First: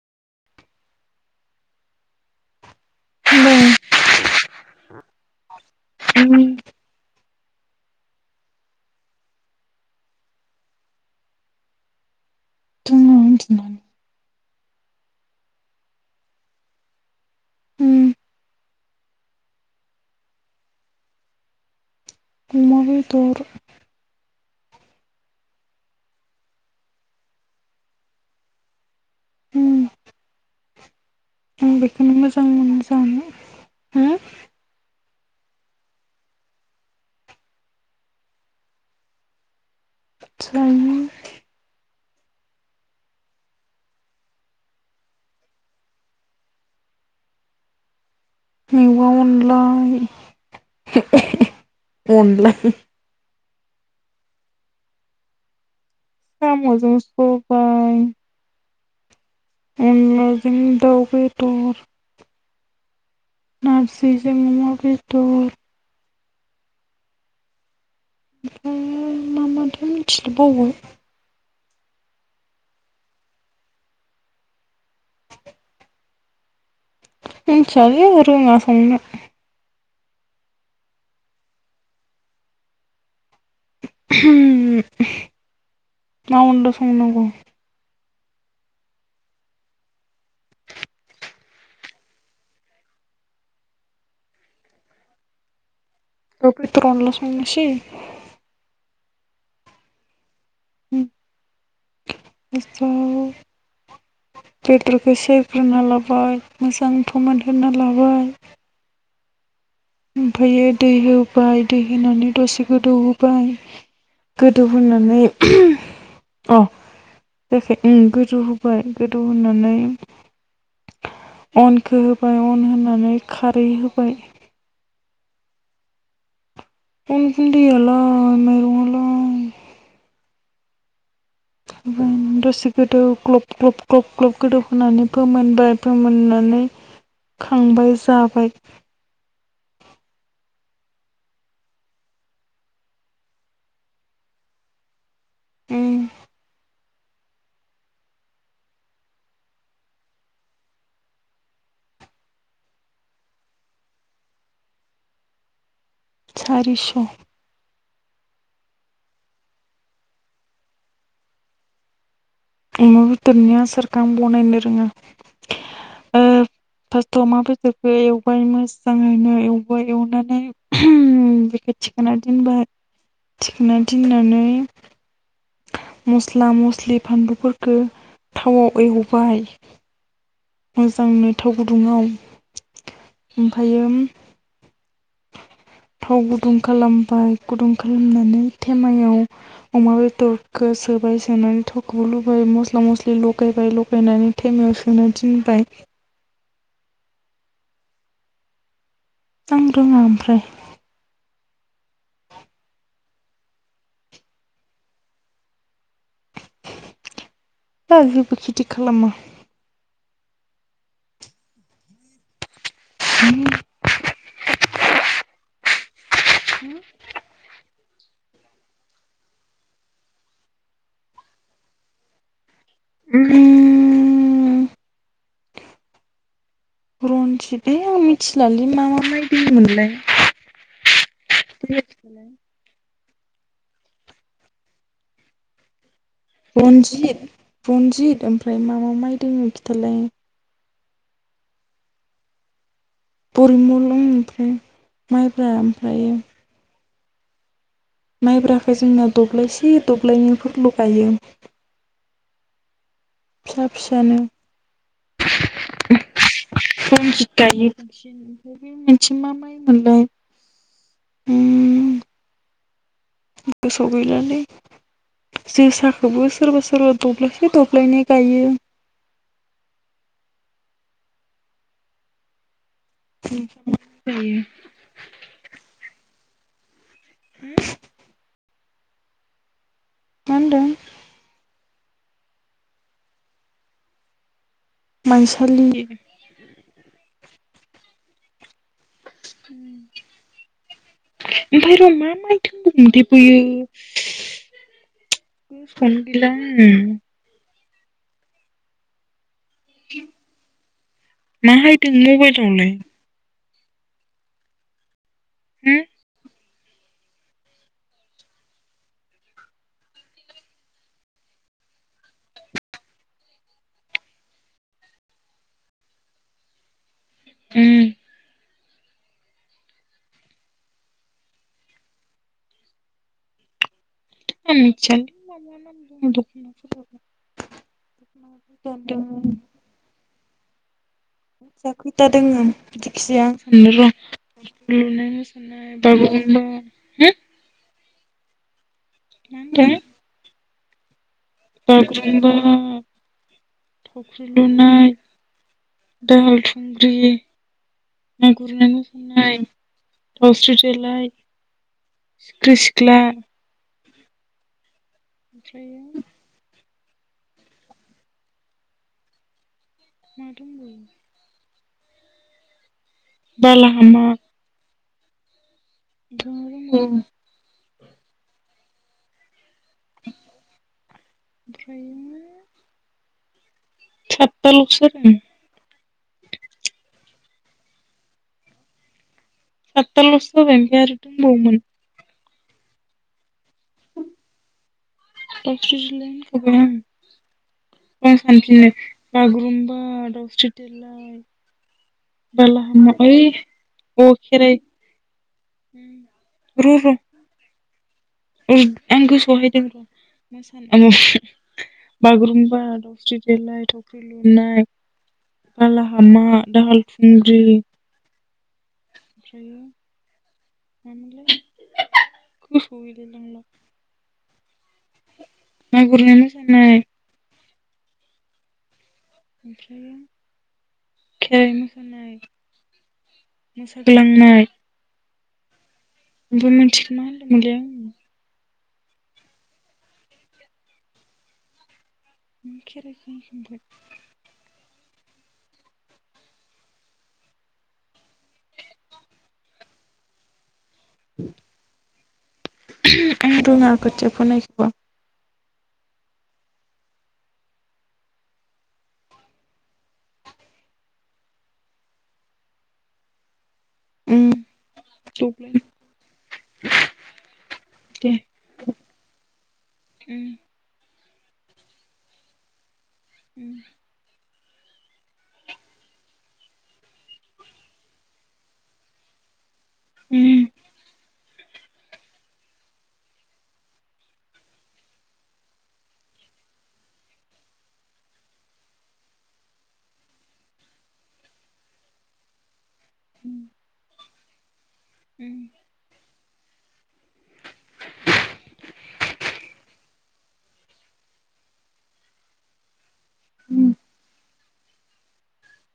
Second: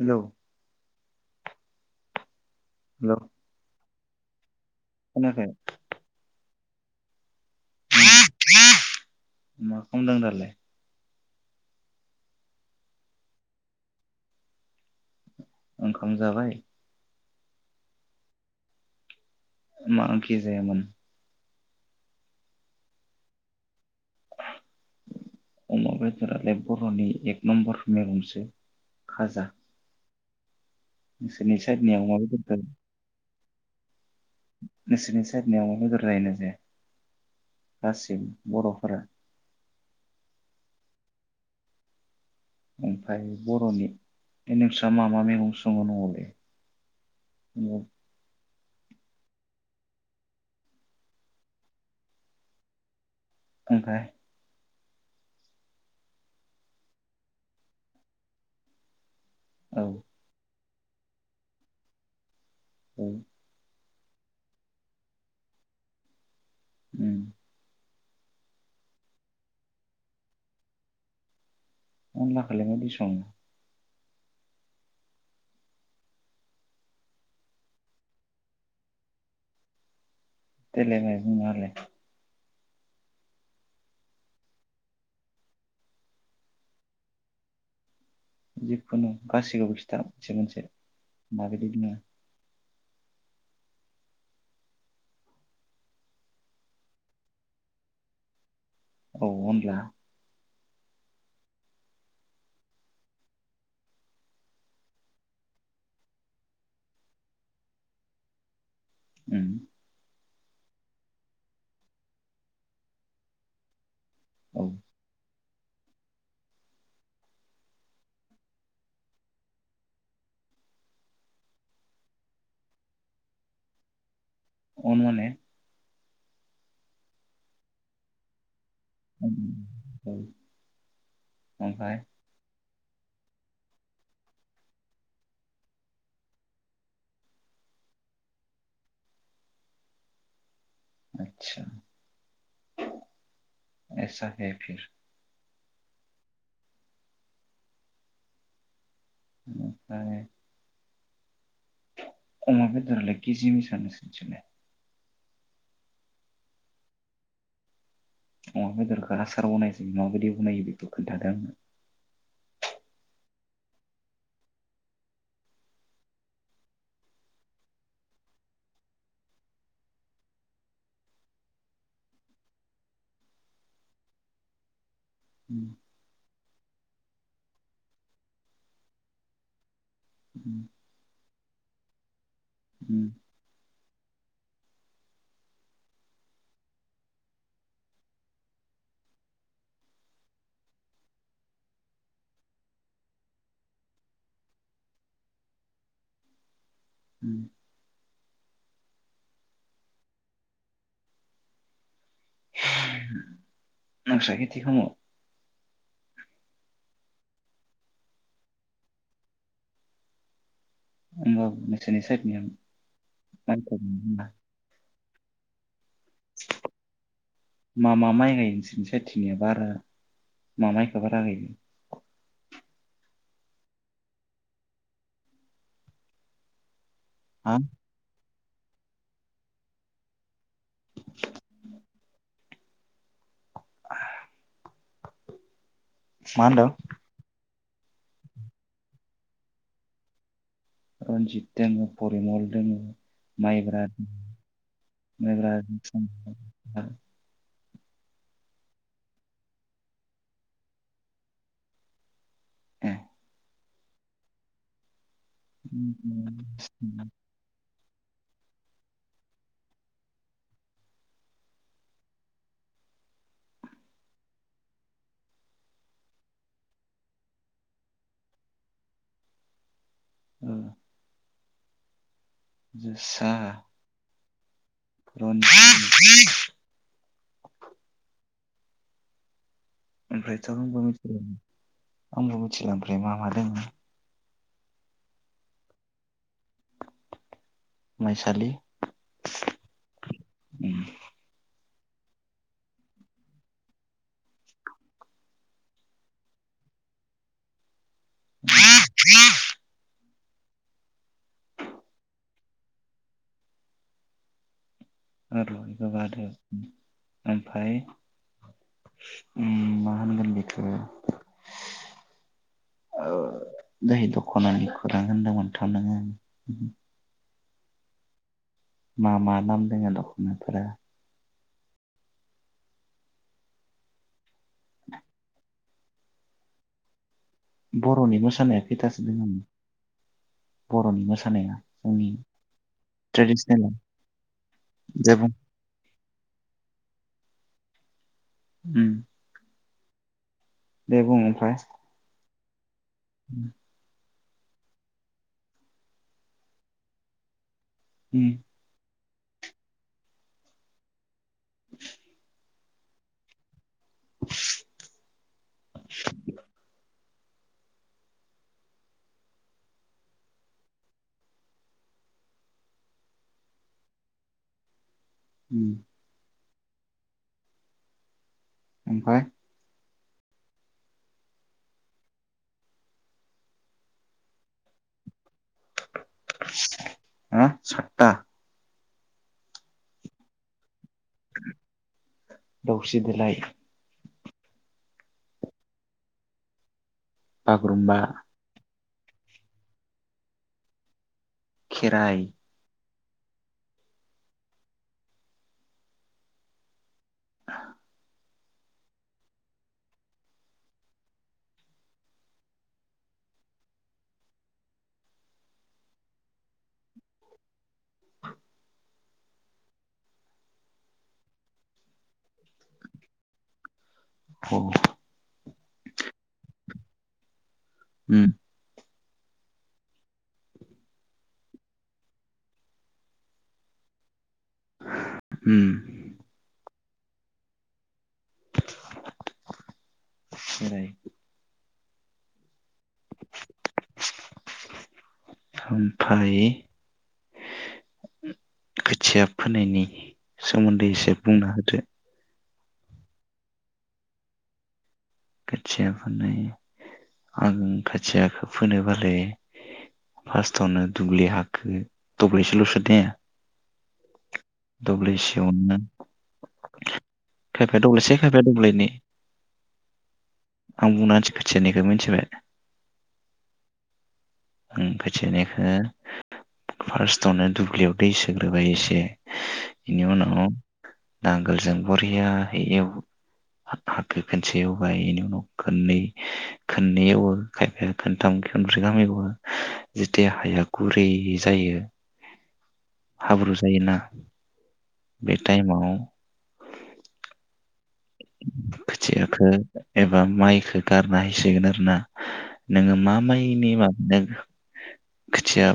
Hello [unintelligible] hello [inaudible] खोनायाखै उम उम, मा खामदों दालाय? उनदुनानै ओंखाम जाबाय? मा ओंखि जायामोन? अमा बेदर अमा बेदरालाय बर'नि एक नम्बर मेगंसो। खाजा नोंसोरनि आं साइडनि बेखोनो अमा मोजां बेदरखौ मोनो जानो होम साइद निया अमा बेदर जायोना जाया गासिबो बर'फोरा? जायो ओमफाय बर'नि ए नोंस्रा मा मा मेगं सङो न'आवलाय? मेवा अनलाय [unintelligible] अनला इ ओमफाय साम' जों सबाय औ अनला जों द दाव बेदर औ नारजै जों अमा बेदर उम ओमफाय मा मा थाय मिथिला बावबाय अनलाखोलाय मादि सङो? [inaudible] मिनथियालै आङो रोङा संनो देलायलाय बाय बुंना होलाय [unintelligible] मा अनदला संनांगौ? जिखुनु गासैखोबो खिथा मोनसे मोनसे माबायदि सङो? दाव बेदर अनला संनोसि औ अनला उम [unintelligible] बेदरखो इसे एवफ्रानना लाबाय मोजां फोमोनहोना लाबाय उम ओमफायो दै होबाय दै होनानै दसे गोदौ होबाय गोदौ औ होनानै [unintelligible] अ जायाखै ओम गोदौ होबाय गोदौ होनानै अनखो होबाय अन होनानै खारै होबाय अन माने अन गुनदैयालाय माइरं आ ओं औ [unintelligible] गोदौ ग्लब ग्लब ग्लब ग्लब गोदौ होनानै फोमोनबाय फोमोननानै खांबाय जाबाय आतसा एसा है फिर उम ओमफाय अमा बेदरालाय कि जि बेसां नोंसोरनिथिंलाय सारिस अमा बेदरखौ आसार बनायोजे माबायदि बनायो बेखौ खोन्थादों आंनो अमा बेदरनि आसारखौ आं बनायनो रोङा ओ फार्स्टआव अमा बेदरखौ एवबाय मोजाङैनो एवबाय एवनानै बेखौ थिखोना दोनबाय थिखोना दिननानै उम, मस्ला मस्लि फानलुफोरखौ थावआव एवबाय उम, मोजांनो थाव गुदुङाव उम फायो म थाव गुदुं खालामबाय गुदुं खालामनानै थेमायाव अमा बेदरखौ सोबाय सोनानै थावखौ लुबाय मस्ला मस्लि लगायबाय लगायनानै थेमायाव सोना दिनबाय [unintelligible] आं रोङा ओमफ्राय नोंंसा खिति खाम'? [unintelligible] खिथि खालामा [unintelligible] [unintelligible] मा मा माइ गायो नोंसोर नि साइथिनिया बारा मा माइखौ बारा गायो? [inaudible] हा रन्जित [unintelligible] आं मिथि [unintelligible] मा मा माय दोङोमोनलाय [unintelligible] मा होनदों रन्जित रनजित ओमफ्राय मा मा माइ दोंमोन खिथालाय? रनजित दोङो परिमल दोङो। माइब्रा परिमल ओमफ्राय माइब्रा [unintelligible] माइब्राखो जोंनाव दब्लायसे दब्लायनैफोरल' गायो। [unintelligible] फिसा फिसानो रनजित [unintelligible] [unintelligible] बे मोनसे मा माइ मोनलाय ओम गोसोआव गैलालै जोसाखौबो सोरबा सोरबा दब्लायसे दब्लायनै गायो। ओ जोसा जायो रन्जित होम ओमफ्रायथ [unintelligible] होनदों आंबो मिथिला ओमफ्राय मा दोंङो- माइसालि माइसालि उम [unintelligible] ओइ र मा माइ दंबावोमोनथाम बैयो गोसोआवनो गैला आङो [unintelligible] माहायदों मबाइलावलाय? हो [unintelligible] ओमफाय ओम मा होनगोन बेखो दहै दखनानि खौरां होनदोंमोन थ नोङो उम मा मा नाम दोङो दखनाफोरा? आं मिथियालि [inaudible] [inaudible] [unintelligible] बर'नि मोसानाया खैथासो दोंङो। मिथिया खैथा दोङो जिखिजाया ट्रेडिसनेला [inaudible] [inaudible] दे बुं मोसानाय बागुरुमबा। होम उम मा होनदो। दे बुं। ओमफ्राय बागुरुमबा [unintelligible] [inaudible] थावख्रि लुनाय दाहाल थुंग्रि उम ना गुरनाय मो नाय दावस्रि देलाय सिखृष ग्ला [unintelligible] ओमफ्रायो मा दंबावो। बाला हामा। उम मा दंबावो। ओमफाय ओमफ्रायो साततालसो जादो हा सातता। सातता लसो जाबाय ओमफाय आरो दंबावोमोन। दावस्रि देलाय दावस्रि देलाइ बागुरुम्बा होनखाबाय आं [unintelligible] बागुरुमबा दावस्रि देलाय खेराइ बालाहामा ओइ अ खेराइ [unintelligible] र र आं गोसोआवहाय दों [unintelligible] बागुरुम्बा दाउस्रि देलाय थावख्रि लुनाय बालाहामा दाहाल थुंग्रि ओमफ्रायो मामोनलाय गोसोआव गैलाय लांला [unintelligible] ना गुरनाय मोसानाय उम ओमफ्रायो खेराइ मोसानाय मोसाग्लांनाय उम ओमफ्राय मोनसेखौ मा होदोंमोनलाय आङो खेराय उम खेरायखौ होनखांबाय ओमफ्राय खोथिया फोनायनि सोमोन्दै एसे बुंना होदो आं रोङा खोथिया फोनायखोबा खोथिया फोनाय आं खाथियाखौ फोनो बालाय फार्स्टावनो दुब्लि हाखो दब्लायसेलसो दाया उम दब्लाइसेयावनो खायफाया दे दब्लायसे खायफाया दब्लायनै उम आं बुंनानै होन [unintelligible] मिनथिबाय उम उम खोथियानिखो फार्स्टावनो दुब्लियाव दै सोग्रोबाय एसे इनि उनाव उम नांगोलजों बरियाहै एव हाखो खोनसे एवबाय बेनि उनाव खोननै खोननै एवो खायफाया खनथाम खनब्रै गाहाम एवो जिथिया हाया गुरै जायो हाबरु जायो ना बे टाइमाव खोथियाखो एबा माइखो गारना होसिगोन आरो ना नोङो मा उम मायनि माबादों खोथिया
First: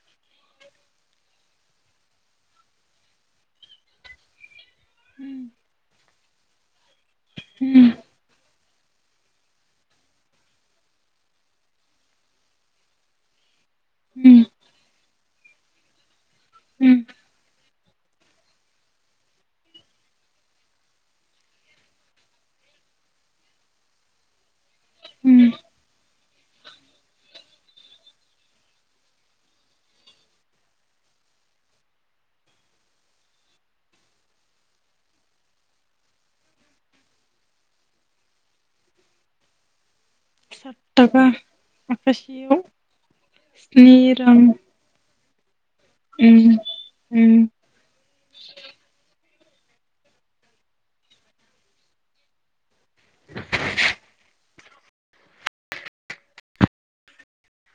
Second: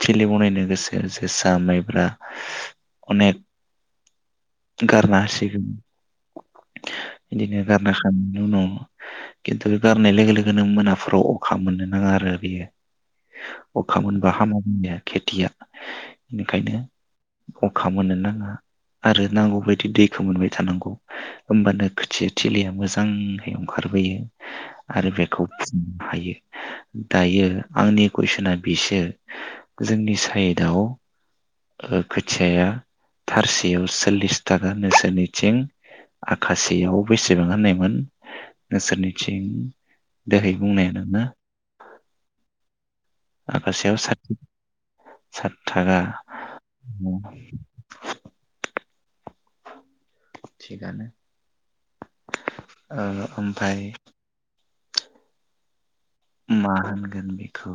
थिलि बनायनो गोसो जोसा माइब्रा अनेक गारना होसिगोन इदिनो उम गारना होखांनायनि उनाव खिन्थु बे गारनाय लोगो लोगोनो मोनाफोराव अखा मोननो नाङा आरो बियो अखा मोनबा हामा [unintelligible] खेथिया निखायनो उम अखा मोननो नाङा आरो नांगौबायायदि दैखौ मोनबाय थानांगौ होमबानो खोथिया थिलिया मोजांहै अंखारबोयो आरो बेखौ उम फिनो हायो दायो आंनि कुइसना बिसो जोंनि साइडआव खोथियाया थारसेयाव सल्लिस थाखा नोंसोरनिथिं आखासेयाव बेसेबां होननायमोन नोंसोरनिथिं दोहै साथ बुंनाया नोङो थाखाय आखासियाव स्नि रां साथ थाखा उम उम थिगानो ओ ओमफाय मा होनगोन बेखौ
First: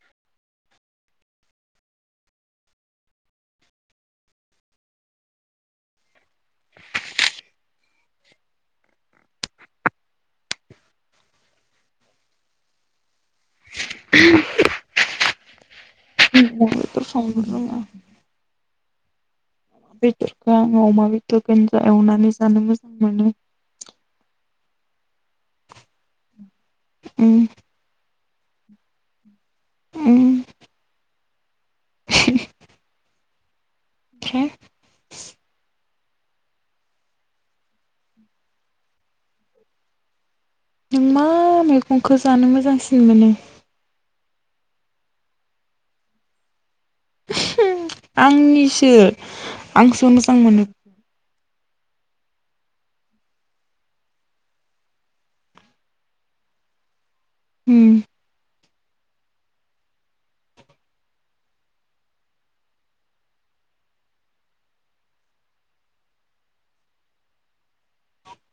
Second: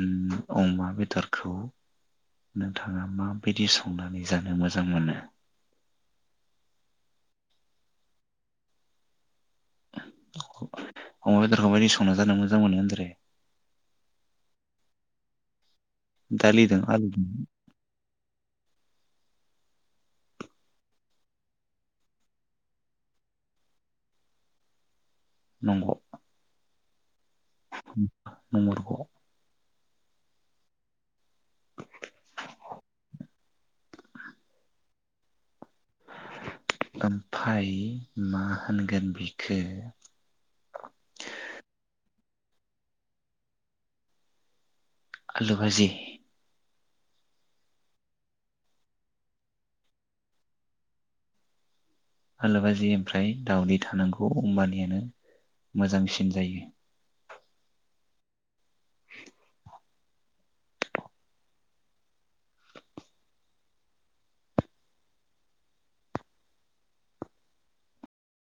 उम अमा बेदरखौ नोंथाङा माबायदि संनानै जानो मोजां मोनो अमा बेदरखौ माबायदि संना जानो मोजां मोनो होनदोरे दालि द फोर संनो रोंङा बेदरखौ आङो अमा बेदरखौ एवनानै जानो मोजां मोनो नंग उम नंमारग उम [inaudible] [inaudible] ओमफाय मा होनगोन बिखो? नों मा मैगंखौ जानो मोजांसिन मोनो? आलु बाजि आंनिसो आंसो मोजां मोनो हालु बाजि ओमफ्राय दावदै थानांगौ होमबानियानो मोजांसिन जायो उम